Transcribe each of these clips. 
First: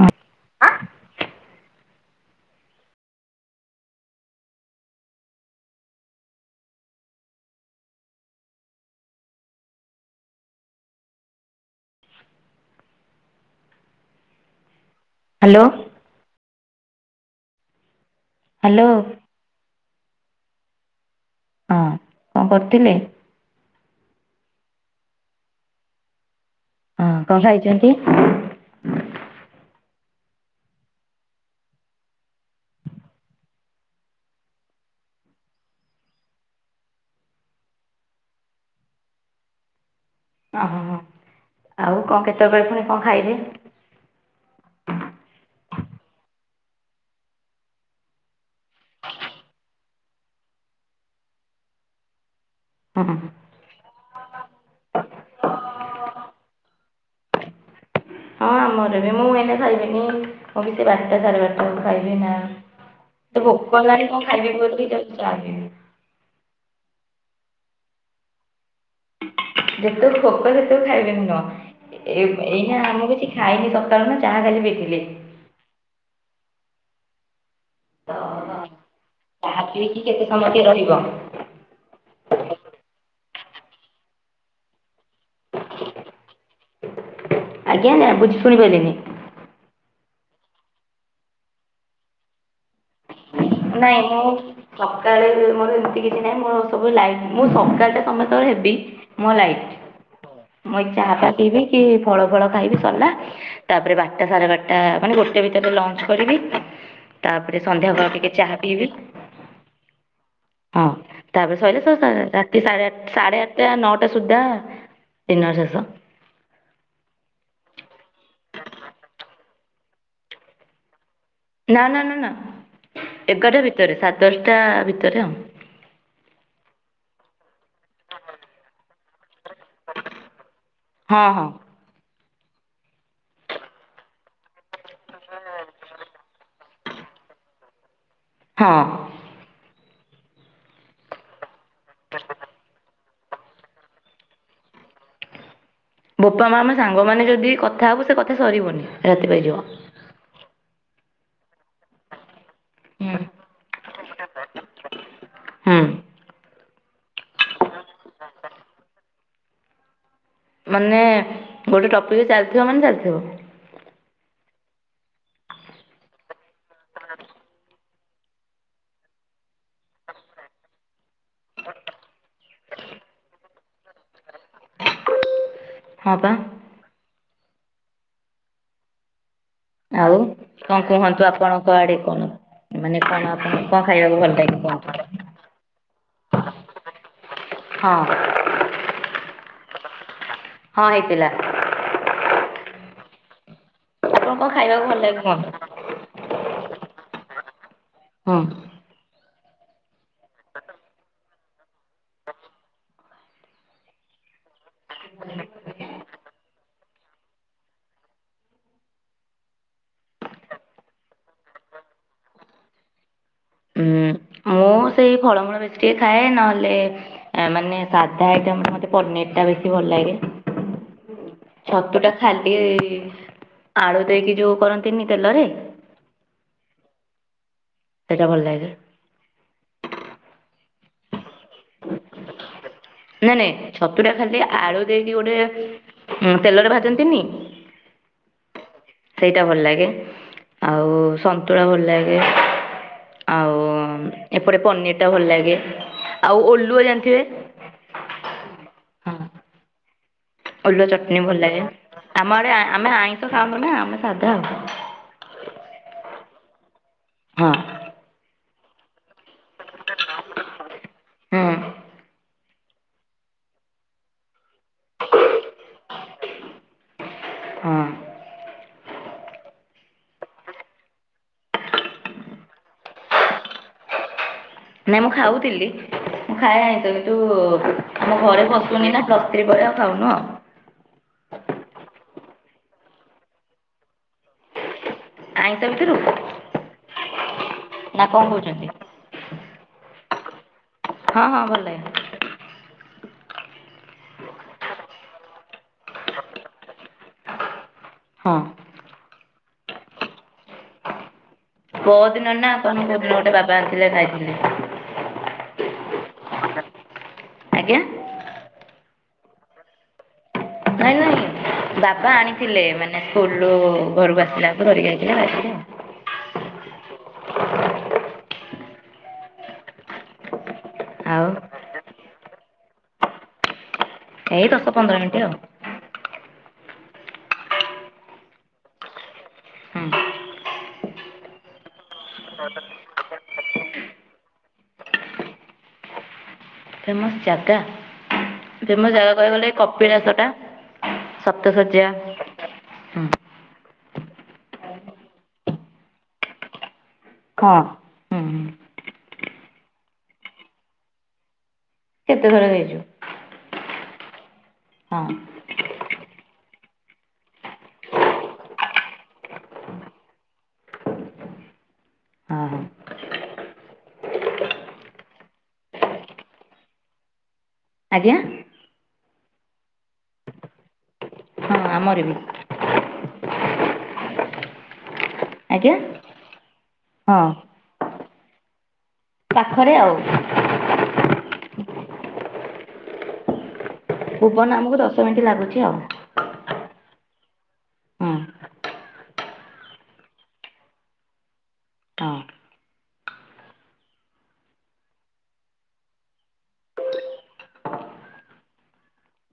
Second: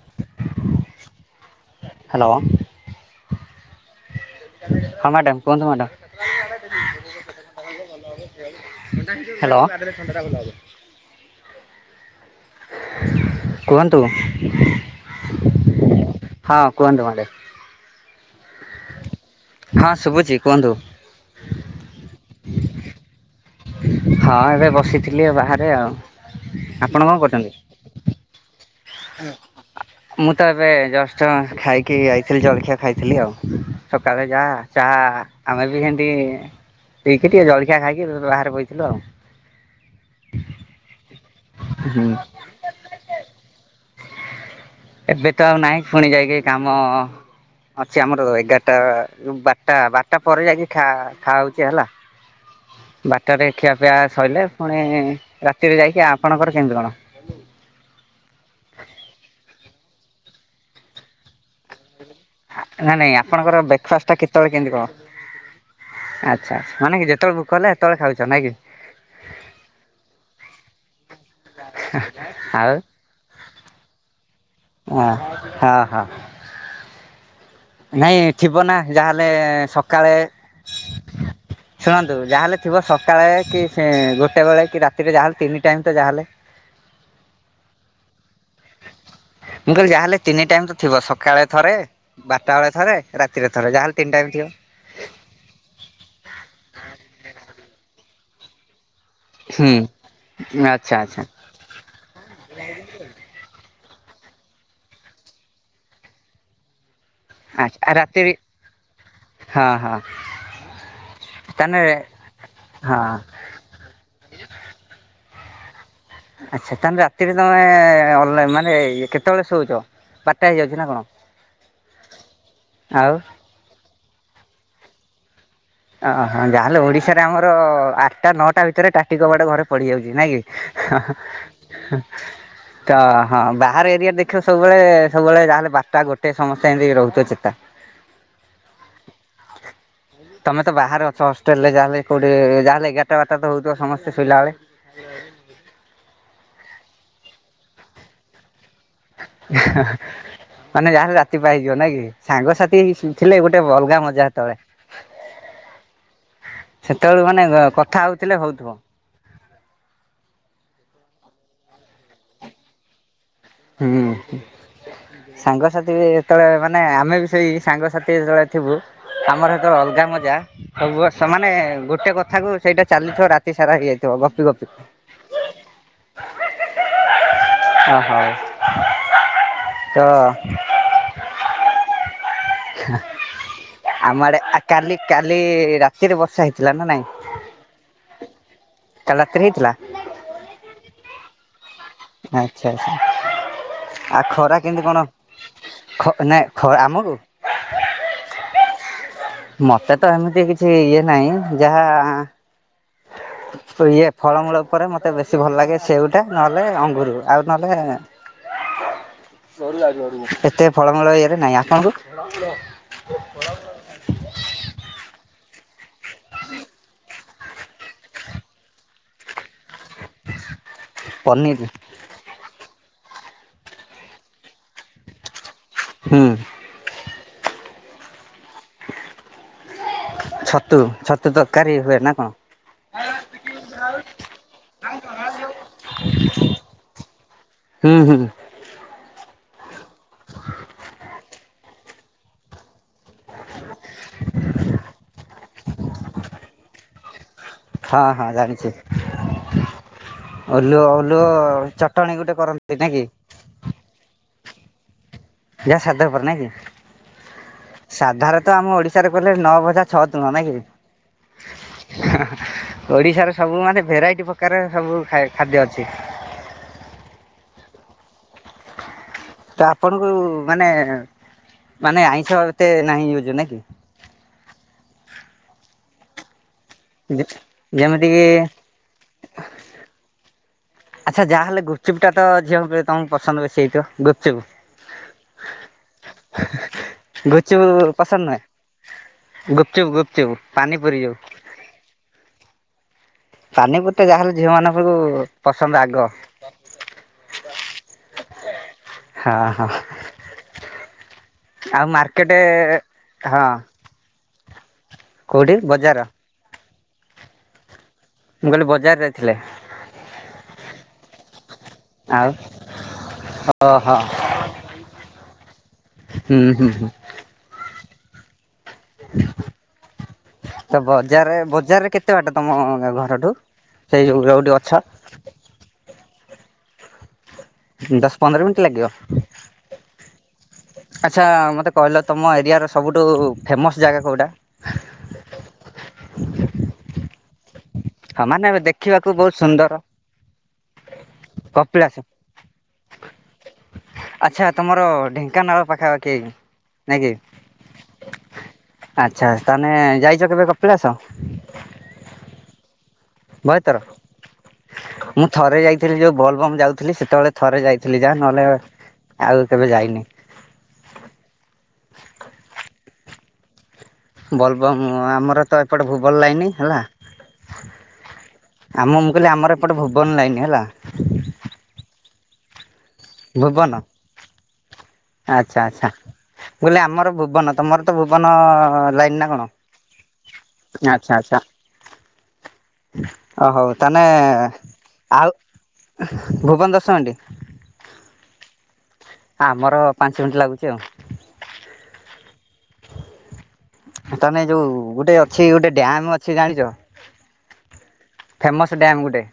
ହଁ ହ୍ୟାଲୋ। ହଁ ମାଡ଼ାମ କୁହନ୍ତୁ ମାଡ଼ାମ୍। ହାଲୋ। କୁହନ୍ତୁ। ହାଲୋ। ହଁ କୁହନ୍ତୁ ମାଡାମ। ହାଲୋ। ହଁ ଶୁବୁଚି କୁହନ୍ତୁ। ହଁ କଣ କରୁଥିଲେ? ହଁ ଏବେ ବସିଥିଲି ବାହାରେ ଆଉ। ହଁ କଣ ଖାଇଛନ୍ତି? ହଁ ହ ମୁଁ ତ ଏବେ ଜଷ୍ଟ ଖାଇକି ଯାଇଥିଲି ଜଳଖିଆ ଖାଇଥିଲି ଆଉ, ସକାଳେ ଯାହା ଚାହା ଆମେ ବି ସେମତି ପିକିରି‌ ଜଳଖିଆ ଖାଇକି ବାହାରେ ବଇଥିଲୁ ଆଉ। ଓହୋ ଆଉ ହୁଁ କଣ କେତେବେଳେ ପୁଣି କଣ ଖାଇବେ? ଏବେ ତ ଆଉ ନାଇଁ ପୁଣି ଯାଇକି କାମ ଅଛି ଆମର ଏଗା ଟା‌ ବାରଟା ବାରଟା ପରେ ଯାଇକି ଖା-ଖାଉଛି ହେଲା। ହଁ ବାରଟାରେ ଖିଆପିଆ ସଇଲେ‌ ପୁଣି ରାତିରେ ଯାଇକି ଆପଣଙ୍କର କେମିତି କଣ? ହଁ ଆମର ବି ମୁଁ ଏନ ଖାଇବିନି, ମୁଁ ବି ସେ ବାରଟା ସାଢେ ବାରଟା ଖାଇବି ନା ନାଇଁ ନାଇଁ ଏତେ ଆପଣଙ୍କର ଭୋକ ହେଲାଣି ବ୍ରେକଫାଷ୍ଟଟା କଣ ଖାଇବି କେତେବେଳେ କେମିତି ବୋଲି ଯାଉଛି କଣ? ଚା ପିଇବି ଆଚ୍ଛା ଆଛା ମାନେ କି ଯେତେବେଳେ ଭୋକ ହେଲେ ସେତେବେଳେ ଖାଉଛ ନାଇଁ କି? ଯେତେବେଳେ ଭୋକ ସେତେବେଳେ ଖାଇବେ ନୁହଁ, ଆଉ ଏଇନା ଆମେ କିଛି ଖାଇକି ସକାଳୁ ନା ଚାହା ଖାଲି ପି ଙ ହଁ ହଁ। ତ ନାଇଁ ଥିବ ନା ଯାହାହେଲେ ଚାହା ପିଇକି ସକାଳେ କେତେ ସମୟ କିଏ ରହିବ ଶୁଣନ୍ତୁ ଯାହେଲେ ଥିବ ସକାଳେ କି ସେ ଗୋଟେ ବେଳେ କି ରାତିରେ ଯାହାହେଲେ ତିନି ଟାଇମ ତ ଯାହେଲେ ଆଜ୍ଞା ବୁଝି ଶୁଣି ପାରିଲିନି। ମୁଁ କହିଲି ଯାହାହେଲେ ତିନି ଟାଇମ ତ ଥିବ, ସକାଳେ ଥରେ ବାରଟା ବେଳେ ଥରେ ରାତିରେ ଥରେ। ଯାହାହେଲେ ନାଇଁ ତିନି ମୁଁ ଟାଇମ୍ ଥିବ। ସକାଳେ ମୋର ଏମିତି କିଛି ନହିଁ ମୋ ସବୁ ଲାଇଟ, ମୁଁ ସକାଳେ ତ୍ ସମସ୍ତଙ୍କର ହେବି ମୋ ଲାଇଟ ହୁଁ ମୁ ଏଇ ଆଚ୍ଛା ଚା ଆଚ୍ଛା ଫା ପିବି କି ଫଳ ଫଳ ଖାଇବି ସରିଲା। ତାପରେ ବାରଟା ସାଢେ ବାରଟା ମାନେ ଗୋଟେ ଭିତରେ ଲଞ୍ଚ କରିବି, ତାପରେ ଆଚ୍ଛା ସନ୍ଧ୍ୟା ବଳ ଟିକେ ରାତିରେ ଚାହା ପିଇବି। ହଁ ହଁ ହଁ ତାପରେ ସଇଲେ ସ ତାହେଲେ ସା‌ ରାତି ସାଢେ ହଁ ଆଠ ସାଢେ ଆଠ ଟା ନଅଟା ସୁଦ୍ଧା ଡିନର ଶେଷ। ଆଚ୍ଛା ତାହାନେ‌ ରାତିରେ ତମେ ଅଲ ମାନେ କେତେବେଳେ ଶୋଉଛ? ବାଟା ହେଇଯାଉଛି ନା କଣ? ନା ନା ନା ନା, ଆଉ ଏଗାରଟା ଭିତରେ ସାଡ ଦଶଟା ଭିତରେ ଆଉ। ଓ ଯାହାହେଲେ ଓଡ଼ିଶାରେ ଆମର ଆଠଟା ନଅଟା ଭିତରେ ଟାଟି କବାଟ ଘରେ ପଡିଯାଉଛି ନାଇଁ କି। ହଁ ହଁ ହଁ ହଁ। ତ ହଁ ବାହାର ଏରିଆ ଦେଖିବ ସବୁବେଳେ ସବୁବେଳେ ଯାହାହେଲେ ବାରଟା ଗୋଟେ ସମସ୍ତେ ଏମିତି ରହୁଥ ଚେତା। ହଁ। ତମେ ତ ବାହାରେ ଅଛ ହଷ୍ଟେଲ ରେ ଯାହା ହେଲେ କୋଉଠି ଯାହାଲେ ଏଗାରଟା ବାରଟା ତ ହଉଥିବ ସମସ୍ତେ ଶୋଇଲା ବଳେ? ବୋପା ମା ଆମ ସାଙ୍ଗମାନେ ଯଦି କଥା ହେବୁ ସେ କଥା ସରିବନି। ରାତି ପାଇଯିବ ହେଁ ମାନେ ଯାହାର ରା ତି‌ ପାହିଯିବ ନାଇ କି, ସାଙ୍ଗସାଥି ହୁଁ ମିଶିକି ଥିଲେ ଗୋଟେ ଅଲଗା ମଜା ହେତେବେଳେ। ହୁଁ। ସେତେବେଳେ ମାନେ କଥା ହଉଥିଲେ ହଉଥିବ। ମାନେ ଗୋଟେ ଟପିକ ଚାଲିଥିବ ମାନେ ଚାଲିଥିବ। ହୁଁ। ସାଙ୍ଗସାଥି ବି ହେତେବେଳେ ମାନେ ଆମେ ବି ସେଇ ସାଙ୍ଗସାଥି ଯେତେବେଳେ ଥିବୁ ଆମର ସେତେବେଳେ ଅଲଗା ମଜା। ସବୁ ବର୍ଷ ମାନେ ଗୋଟେ କଥା କୁ ସେଇଟା ଚାଲିଥିବ ରାତି ସାରା ହେଇଯାଇଥିବ ଗପି ଗପି। ହଁ ପା। ଅ ହଉ। ତ ଆଉ କଣ କୁହନ୍ତୁ ଆପଣଙ୍କ ଆଡେ କଣ। ମାନେ କଣ ଆପଣ କଣ ହେଁ ଖାଇବାକୁ ଆମ ଭଲ ଆଡେ ଲାଗେ କୁହନ୍ତୁ କାଲି କାଲି ରାତିରେ ବର୍ଷା ହେଇଥିଲା ନା ନାଇଁ। ହଁ। କାଲି ରାତିିରେ ହେଇଥିଲା। ହଁ ହେଇଥିଲା। ଆଚ୍ଛା ଆଛା ଆପଣ ଆଉ ଖରା କେମିତି ଖାଇବାକୁ ଭଲ କଣ? ଲାଗେ କୁହନ୍ତୁ ଖ ନାଇଁ ଖ ଆମକୁ ହୁଁ। ମତେ ତ ଏମିତି କିଛି ଇଏ ନାହିଁ ଯାହା ଇଏ ଫଳମୂଳ ଉପରେ ମତେ ବେଶୀ ଭଲ ଲାଗେ ସେଉଟା ନହେଲେ ଅଙ୍ଗୁର ଆଉ ନହେଲେ [unintelligible] ଏତେ ଫଳମୂଳ ଇରେ ନାହିଁ ଆପଣଙ୍କୁ। ହୁଁ। ମୁଁ ସେଇ ଫଳମୂଳ ବେଶୀ ଟିକେ ଖାଏ ନହେଲେ ମାନେ ସାଧା ଆଇଟରେ ମତେ ପନିର ଟା ବେଶୀ ଭଲ ଲାଗେ ପନିର ଛତୁଟା ଖାଲି ଆଳୁ ଦେଇକି ଯୋଉ କରନ୍ତିନି ତେଲରେ। ହୁଁ। ସେଇଟା ଭଲ ଲାଗେ। ଛତୁ ଛତୁ ତରକାରୀ ହୁଏ ନା କଣ? ନାଇଁ ନାଇଁ ଛତୁ ଟା ଖାଲି ଆଳୁ ଦେଇକି ଗୋଟେ ଉଁ ତେଲରେ ଭାଜନ୍ତିନି। ହୁଁ ହୁଁ। ସେଇଟା ଭଲ ଲାଗେ ଆଉ ସନ୍ତୁଳା ଭଲ ଲାଗେ। ଆଉ ଏପଟେ ପନିର ଟା ଭଲ ଲାଗେ ଆଉ ଓଲୁଅ ଜାଣିଥିବେ। ହଁ ହଁ ଜାଣିଛି। ହଁ ଓଲୁଅ ଚଟଣି ଓଲୁଅ ଭଲ ଲାଗେ ଚଟଣି ଆମ ଗୋଟେ ଆଡ଼େ ଆ- କରନ୍ତି ଆମେ ନାଇକି। ଆଇଁଷ ଖାଉନୁ ନା ଆମେ ସାଧା ଆଉ। ଜା ସାଧାଉପରେ ନାହି ହଁ କି ସାଧାର ତ ତ ଆମ ଓଡିଶାରେ କଲେ ନଅ ଭଜା ଛଅ ତୁନ ନାଇଁ କି। ହୁଁ। ଓଡିଶାର ସବୁ ମାନେ ଭେରାଇଟି ପ୍ରକାର ସବୁ ଖାଦ୍ୟ ଅଛି। ହୁଁ। ତ ଆପଣଙ୍କୁ ମାନେ ମାନେ ଆଇଁଷ ଏତେ ନାହିଁ ଯୁଜୁ ନାଇକି। ନାଇଁ ମୁଁ ଖାଉଥିଲି ମୁଁ ଖାଏ ଆଇସ କିନ୍ତୁ ଯେମିତି ଆମ କିି ଘରେ ପଶୁନି ପଶୁନି ନା ପ୍ଲସଥ୍ରୀ ପରେ ଆଉ ଖାଉନୁ ଆଉ। ଆଚ୍ଛା ଯାହାହେଲେ ଗୁପଚୁପ ଟା ତ ଝିଅଙ୍କୁ ତମକୁ ପସନ୍ଦ ବେଶୀ ହେଇଥିବ ଗୁପଚୁପ। ଆଇସ ଭିତରୁ ଗୁପଚପୁ ନା ପସନ୍ଦ କଣ କହୁଛନ୍ତି ନୁହେଁ ଗୁପଚୁପ ଗୁପଚୁପ ପାନିପୁରୀ ଯୋଉ। ହଁ ହଁ ଭଲଲାଗେ। ପାନିପୁରୀ ଟା ଯାହାହେଲେ ଝିଅ ମାନଙ୍କୁ ପସନ୍ଦ ଆଗ। ହଁ। ହଁ ହଁ। ଆଉ ପହର ମାର୍କେଟ ଦିନ ନା କୋଉ ଦିନ ଗୋଟେ ହଁ ବାପା ଆଣିଥିଲେ ଖାଇଥିଲି। କୋଉଠି ବଜାର। ଆଜ୍ଞା। ମୁଁ କହିଲି ବଜାର ଯାଇଥିଲେ। ନାଇଁ ନାଇଁ ବାବା ଆଣିଥିଲେ ମାନେ ସ୍କୁଲରୁୁ ଓହୋ। ଘରକୁ ଆସିଲାକୁ ଧରିକି ଆଇଥିଲେ ଖାଇଥିଲୁ। ହୁଁ ହୁଁ। ତ ଆଉ। ଆଉ ବଜାରରେ ବଜାରରେ କେତେ ବାଟ ତମ ଘରଠୁ? ସେଇ ଜଉ ଯଉଠି ଅଛ। ଏଇଠି ଆଉ। ଦଶ ପନ୍ଦର ମିନିଟ ଲାଗିବ। ହୁଁ ଆଚ୍ଛା ମତେ କହିଲ ତମ ଏରିଆର ସବୁଠୁ ଫେମସ ଜାଗା କୋଉଟା? ଫେମସ୍ ଜାଗା? ହଁ ମାନେ ଫେମସ ଦେଖିବାକୁ ଜାଗା ବହୁତ କହିବାକୁ ଗଲେ ସୁନ୍ଦର କପିଳାସଟା ସପ୍ତ ଶଯ୍ୟା। କପିଳାସ। [inaudible] ହୁଁ। ଆଚ୍ଛା ତମର ଢେଙ୍କାନାଳ ପାଖାପାଖି ନାଇଁ କି? କଅଁ। ଆଚ୍ଛା ତମେ ଯାଇଚ କେବେ କପିଳାସ? କେତେ ଥର ଯାଇଛୁ। ବହେଥର ହଁ ମୁଁ ଥରେ ଯାଇ ଥିଲି ଯୋଉ ବୋଲବମ୍ ଯାଉଥିଲି ସେତେବେଳେ ଥରେ ଯାଇଥିଲି ଯାହା ନହେଲେ ଆଉ କେବେ ଯାଇନି। ଆ ହା। ବୋଲବମ୍ ଆମର ତ ଏପଟ ଭୁବନ ଲାଇନି ହେଲା। ଆଜ୍ଞା। ଆ ମୁଁ-ମୁଁ କହିଲି ଆମର ଏପଟେ ଭୁବନ ଲାଇନ୍ ହେଲା। ହଁ ଆମର ବି। ଭୁବନ ଆଜ୍ଞା। ଆଚ୍ଛା-ଆଚ୍ଛା ମୁଁ କହିଲି ଆମର ହଁ। ଭୁବନ ତମର ତ ଭୁବନ ଲାଇନ ନା କଣ ପାଖରେ ଆଉ ଆଚ୍ଛା-ଆଚ୍ଛା। ଓ ହଉ ତାନେ ଭୁବନ ଆମକୁ ଦଶ ମିନିଟ୍ ଆଉ। ଲାଗୁଛି ଭୁବନ ଦଶ ମିନିଟ୍ ହୁଁ ଆମର ପାଞ୍ଚ ମିନିଟ୍ ଲାଗୁଛି ଆଉ। ହଁ। ତମେ ଯୋଉ ଗୋଟେ ଅଛି ଗୋଟେ ଡ୍ୟାମ ଅଛି ଜାଣିଛ? ଫେମସ ଡ୍ୟାମ ଗୋଟେ।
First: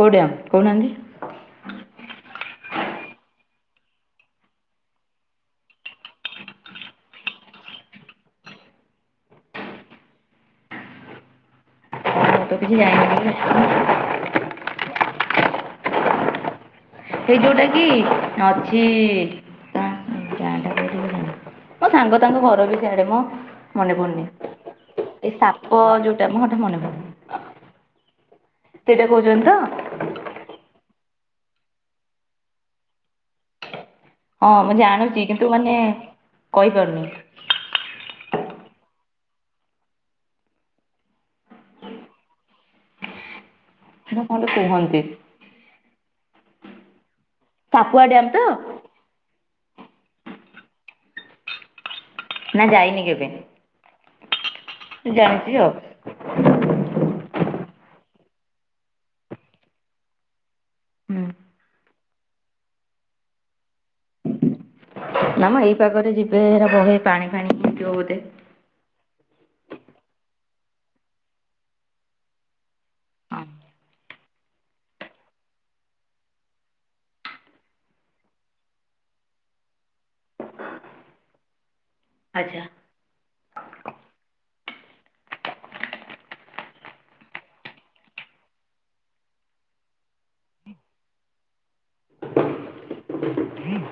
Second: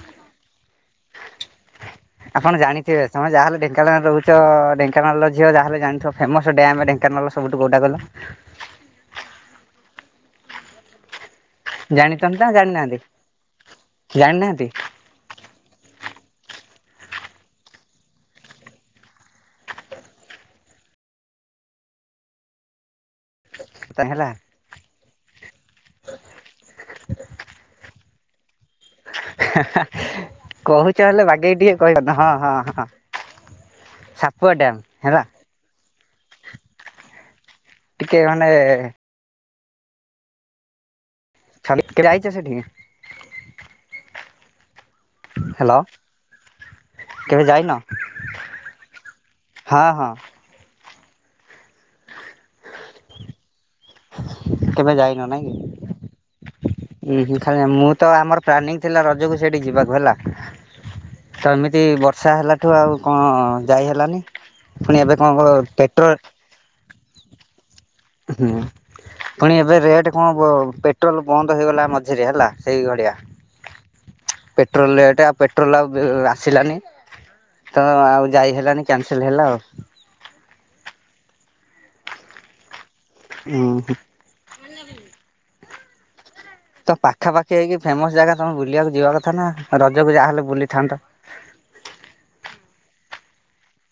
କୋଉ ଡ୍ୟାମ୍ କହୁନାହାନ୍ତି? ଆପଣ ଜାଣିଥିବେ ତମେ ଯାହା ହେଲେ ଢେଙ୍କାନାଳରେ ରହୁଛ, ଢେଙ୍କାନାଳର ଝିଅ ଯାହା ହେଲେ ଜାଣିଥିବ ଫେମସ ଡ୍ୟାମ ଢେଙ୍କାନାଳର ସବୁଠୁ କୋଉଟା କହିଲ? ଜାଣିଛନ୍ତି ମୁଁ ନା ତ କିଛି ଜାଣିନି ଜାଣିନାହାନ୍ତି-ଜାଣିନାହାନ୍ତି? ଏଇ ଯୋଉଟା କି ଅଛି [unintelligible] ମୋ ସାଙ୍ଗ ତାଙ୍କ ଘର ବି ସିଆଡେ ମଁ ମନେ ପଡୁନି। ହେଲା ଏଇ ସାପ ଯୋଉଟା ମଁ [inaudible] ମନେ ପଡୁନୀ। ସେଇଟା କହୁଛନ୍ତି ତ? କହୁଛ ହେଲେ ବାଗେଇ ଟିକେ କହିପାରୁନ ହଁ-ହଁ-ହଁ। ହଁ ମୁଁ ଜାଣୁଛି କିନ୍ତୁ ମାନେ କହିପାରୁନି। ଟିକେ ମାନେ [inaudible] କେବେ ଯାଇଛ ସେଠିକି? ନା କଣ ଗୋଟେ କୁହନ୍ତି। ହ୍ୟାଲୋ, କେବେ ଯାଇନ? ସାପୁଆ ଡ୍ୟାମ୍ ତ ହା ହଁ। ନା ଯାଇନି କେବେ? ସେ ଜାଣିଛି ଆଉ। ଉୁଁ ହୁଁ ଖାଲି ମୁଁ ତ ଆମର ପ୍ଲାନିଂ ଥିଲା ରଜକୁ ସେଇଠି ଯିବାକୁ ହେଲା। ହୁଁ ତ ଏମିତି ବର୍ଷା ହେଲାଠୁ ଆଉ କଣ ଯାଇ ହେଲାନି? ପୁଣି ଏବେ କଣ କ ପେଟ୍ରୋଲ ସେ [inaudible] ପାଣି ଫାଣି ପିଉଥିବ ବୋଧେ। ହୁଁ। ପୁଣି ଏବେ ରେଟ୍ କଣ ପେଟ୍ରୋଲ ବନ୍ଦ ହେଇଗଲା ମଝିରେ ହେଲା ସେଇ ଘଡିଆ। ହଁ ପେଟ୍ରୋଲ ରେଟ୍ ପେଟ୍ରୋଲ ଆଉ ଆସିଲାନି। ତ ଆଉ ଯାଇ ହେଲାନି କ୍ୟାନସେଲ ହେଲା ଆଉ। ଆଜ୍ଞା। ଉଁ ହୁଁ। ତ ପାଖାପାଖି ହେଇକି ଫେମସ୍ ଜାଗା ତୋମେ ବୁଲିବାକୁ ଯିବା କଥା ନା। ରଜକୁ ଯାହା ହେଲେ ବୁଲିଥାନ୍ତ।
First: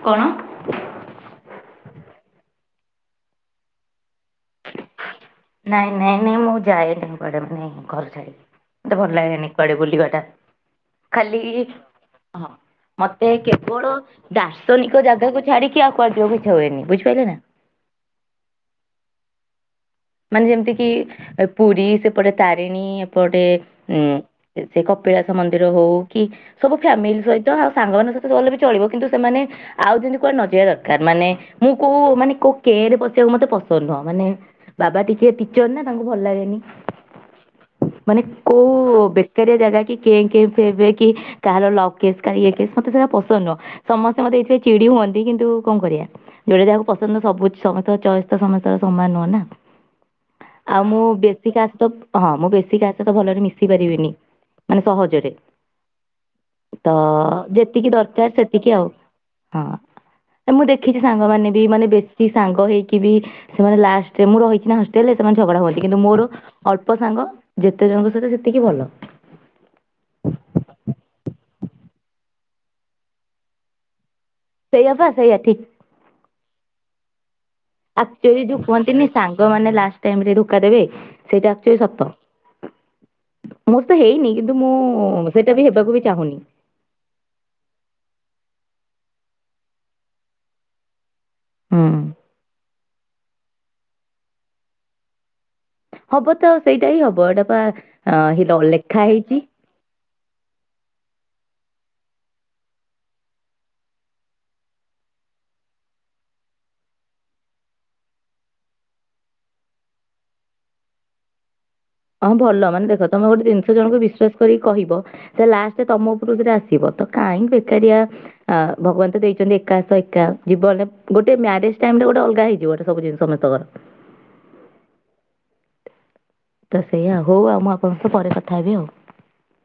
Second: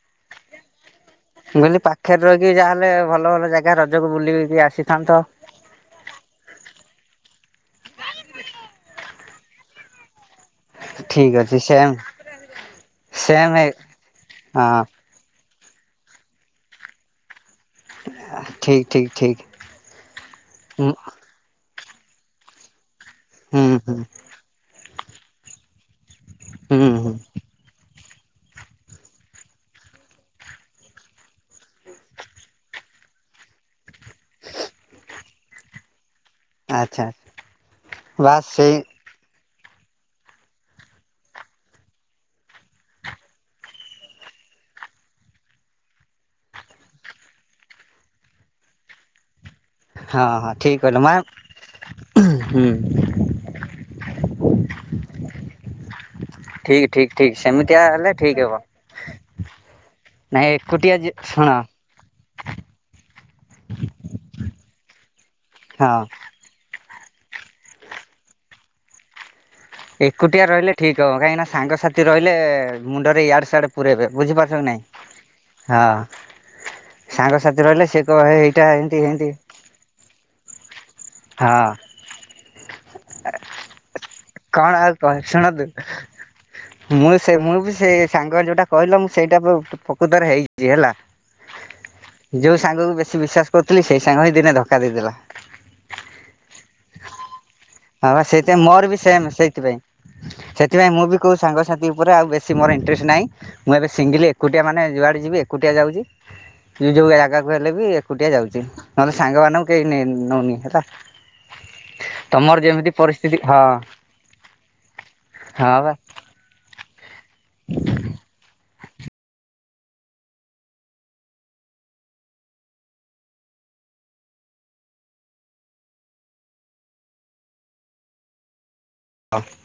କଣ? ମୁଁ କହିଲି ପାଖରେ ରହିକି ଯାହାହେଲେ ଭଲ ଭଲ ଜାଗା ରଜକୁ ବୁଲିକି ଆସିଥାନ୍ତ। ନାଇଁ ନାଇଁ ନାଇଁ ମୁଁ ଯାଏନି ମୁଁ କୁଆଡେ ମାନେ ଘର ଛାଡିକି। ମୋତେ ଭଲ ଲାଗେନି କୁଆଡେ ବୁଲିବା ଟା। ଠିକ ଖାଲି ଅଛି ସେମ୍ ହଁ ମୋତେ ସେମ୍ ହେ କେବଳ ହଁ ଦାର୍ଶନିକ ଜାଗାକୁ ଛାଡି କି ଆଉ କୁଆଡେ ଯିବାକୁ ଇଚ୍ଛା ହୁଏନି। ବୁଝି ପାଇଲେ ନା? ଆହା ଠିକ୍, ଠିକ୍, ଠିକ୍। ମାନେ ଯେମିତି କିି ଏ ପୁରୀ ସେପଟେ ତାରିଣୀ ଏପଟେ ହୁଁ ହୁଁ ଉଁ, ସେ କପିଳାସ ମନ୍ଦିର ହଉ କି ସବୁ ହୁଁ ହୁଁ ଫ୍ୟାମିଲି ସହି ତ ଆଉ ସାଙ୍ଗମାନଙ୍କ ସହିତ ଗଲେ ବି ଚଳିବ। କିନ୍ତୁ ସେମାନେ ଆଉ ଯେମିତି କୁଆଡେ ନଜିବା ଦରକାର। ମାନେ ମୁଁ କୋଉ ମାନେ କୋଉ କେଁ ରେ ପଶିବାକୁ ମୋତେ ପସନ୍ଦ ନୁହଁ। ମାନେ ବାବା ଟିକେ ଟିଚର୍ ନା ତାଙ୍କୁ ଭଲ ଲାଗେନି। ଆଚ୍ଛା। ମାନେ ବାସ୍ ସେଇ କୋଉ ବେ କାରିଆ ଜାଗା କି କେଁ କେଁ ଫେଁ ଫେଁ କି କାହାର ଲଭ କେସ୍ କାହାର ଇଏ କେସ୍ ମୋତେ ସେଇଟା ପସନ୍ଦ ନୁହଁ। ସମସ୍ତେ ମୋତେ ଏଇଥିରେ ଚିଡି ହୁଅନ୍ତି କିନ୍ତୁ କଣ କରିବା। ଯୋଉଟା ଯାହାକୁ ପସନ୍ଦ ସବୁ ସମସ୍ତଙ୍କ ଚଏସ୍ ତ ସମସ୍ତଙ୍କ ସମାନ ନୁହଁ ନା। ହଁ, ହଁ। ଠିକ ଆଉ କହିଲ ମୁଁ ମା ବେଶୀ କାହା ସହିତ, ହଁ ମୁଁ ହୁଁ। ବେଶୀ କାହା ସହିତ ଭଲରେ ମିଶି ପାରିବିନି, ମାନେ ସହଜରେ। ଠିକ ତ ଠିକ ଠିକ ସେମିତିଆ ଯେତିକି ହେଲେ ଦରକାର ଠିକ ହବ ସେତିକି ଆଉ ହଁ। ନାଇଁ ଏ ମୁଁ ଏକୁଟିଆ ଦେଖିଚି ଯେ ଶୁଣ ସାଙ୍ଗମାନେ ବି ମାନେ ବେଶ ଶୀ ସାଙ୍ଗ ହେଇକି ବି ସେମାନେ ଲାଷ୍ଟରେ ମୁଁ ରହିଚି ନା ହଷ୍ଟେଲ୍ ରେ ସେମାନେ ଝଗଡା ହୁଅନ୍ତି। ହଁ କିନ୍ତୁ ମୋର ଅଳ୍ପ ସାଙ୍ଗ ଯେତେ ଜଣଙ୍କ ସହିତ ସେତିକି ଭଲ। ଏକୁଟିଆ ରହିଲେ ଠିକ ହବ। କାହିଁକିନା ସାଙ୍ଗସାଥି ରହିଲେ ମୁଣ୍ଡରେ ଇଆଡ଼େ ସିଆଡେ ପୁରଇବେ। ବୁଝିପାରୁ ଛ ନାଇଁ ସେଇଆ ପା ସେଇଆ ଠିକ ହଁ ସାଙ୍ଗସାଥି ରହିଲେ ସେ କହ ଆକ୍ଚୁଲି ଯୋଉ ଏଇଟା ଏମିତି କୁହନ୍ତିନି ଏମିତି ସାଙ୍ଗମାନେ ଲାଷ୍ଟ ଟାଇମ୍ ରେ ଧୋକା ଦେବେ ସେଇଟା ହଁ ଆକ୍ଚୁଲି ସତ। ମୋର ତ ହେଇନି କିନ୍ତୁ କଣ ମୁଁ ଆଉ କହ ସେଇଟା ଶୁଣନ୍ତୁ ବି ହେବାକୁ ବି ଚାହୁଁନି। ମୁଁ ସେ ମୁଁ ବି ସେ ସାଙ୍ଗ ଯୋଉଟା କହିଲ ମୁଁ ସେଇଟା ବି ପ-ପ୍ରକୃତରେ ହେଇଚି ହେଲା। ହୁଁ। ଯୋଉ ସାଙ୍ଗକୁ ବେଶୀ ବିଶ୍ୱାସ କରୁଥିଲି ସେଇ ସାଙ୍ଗ ହିଁ ଦିନେ ଧକ୍କା ଦେଇଦେଲା। ହବ ତ ସେଇଟା ହି ହବ। ଏଟା ହଁ ବା ସେଇଥିପାଇଁ ମୋର ବି ସେମ୍ ସେଇଥିପାଇଁ। ସେଥିପାଇଁ ମୁଁ ବି କୋଉ ସାଙ୍ଗସାଥି ଉପରେ ଆଉ ବେଶୀ ମୋର ଇଣ୍ଟରେଷ୍ଟ ନାହିଁ। ମୁଁ ଏବେ ସିଙ୍ଗିଲି ଏକୁଟିଆ ମାନେ ଯୁଆଡେ ଯିବି ଏକୁଟିଆ ଯାଉଚି ମୁଁ ଯୋଉ ଜାଗାକୁ ହେଲେ ବି ଏକୁଟିଆ ଯାଉଚି। ନହେଲେ ସାଙ୍ଗମାନଙ୍କୁ କେଇ ନେ ନଉନି ହେଲା। ହଁ ତମର ଭଲ ମାନେ ଯେମିତି ଦେଖ ତୋମେ ପରିସ୍ଥିତି ଗୋଟେ ହଁ ଜିନିଷ ଜଣଙ୍କୁ ବିଶ୍ଵାସ କରିକି କହିବ ସେ ହଁ ଲାଷ୍ଟରେ ବା। ତୋମ ପଟକୁ ସେଟା ଆସିବ ତ କାଇଁ ବେକାରିଆ ଆ, ଭଗବାନ ତ ଦେଇଚନ୍ତି ଏକାଶହ ଏକା। ଜୀବନରେ ଗୋଟେ ମ୍ୟାରେଜ୍ ଟାଇମ୍ ରେ ଗୋଟେ ଅଲଗା ହେଇଯିବ। ଏଟା ସବୁ ଜିନ ସମସ୍ତଙ୍କର। ତ ସେଇଆ ହଉ ଆଉ ମୁଁ ଆପଣଙ୍କ ସହ ପରେ କଥା ହେବି ଆଉ। ହଁ।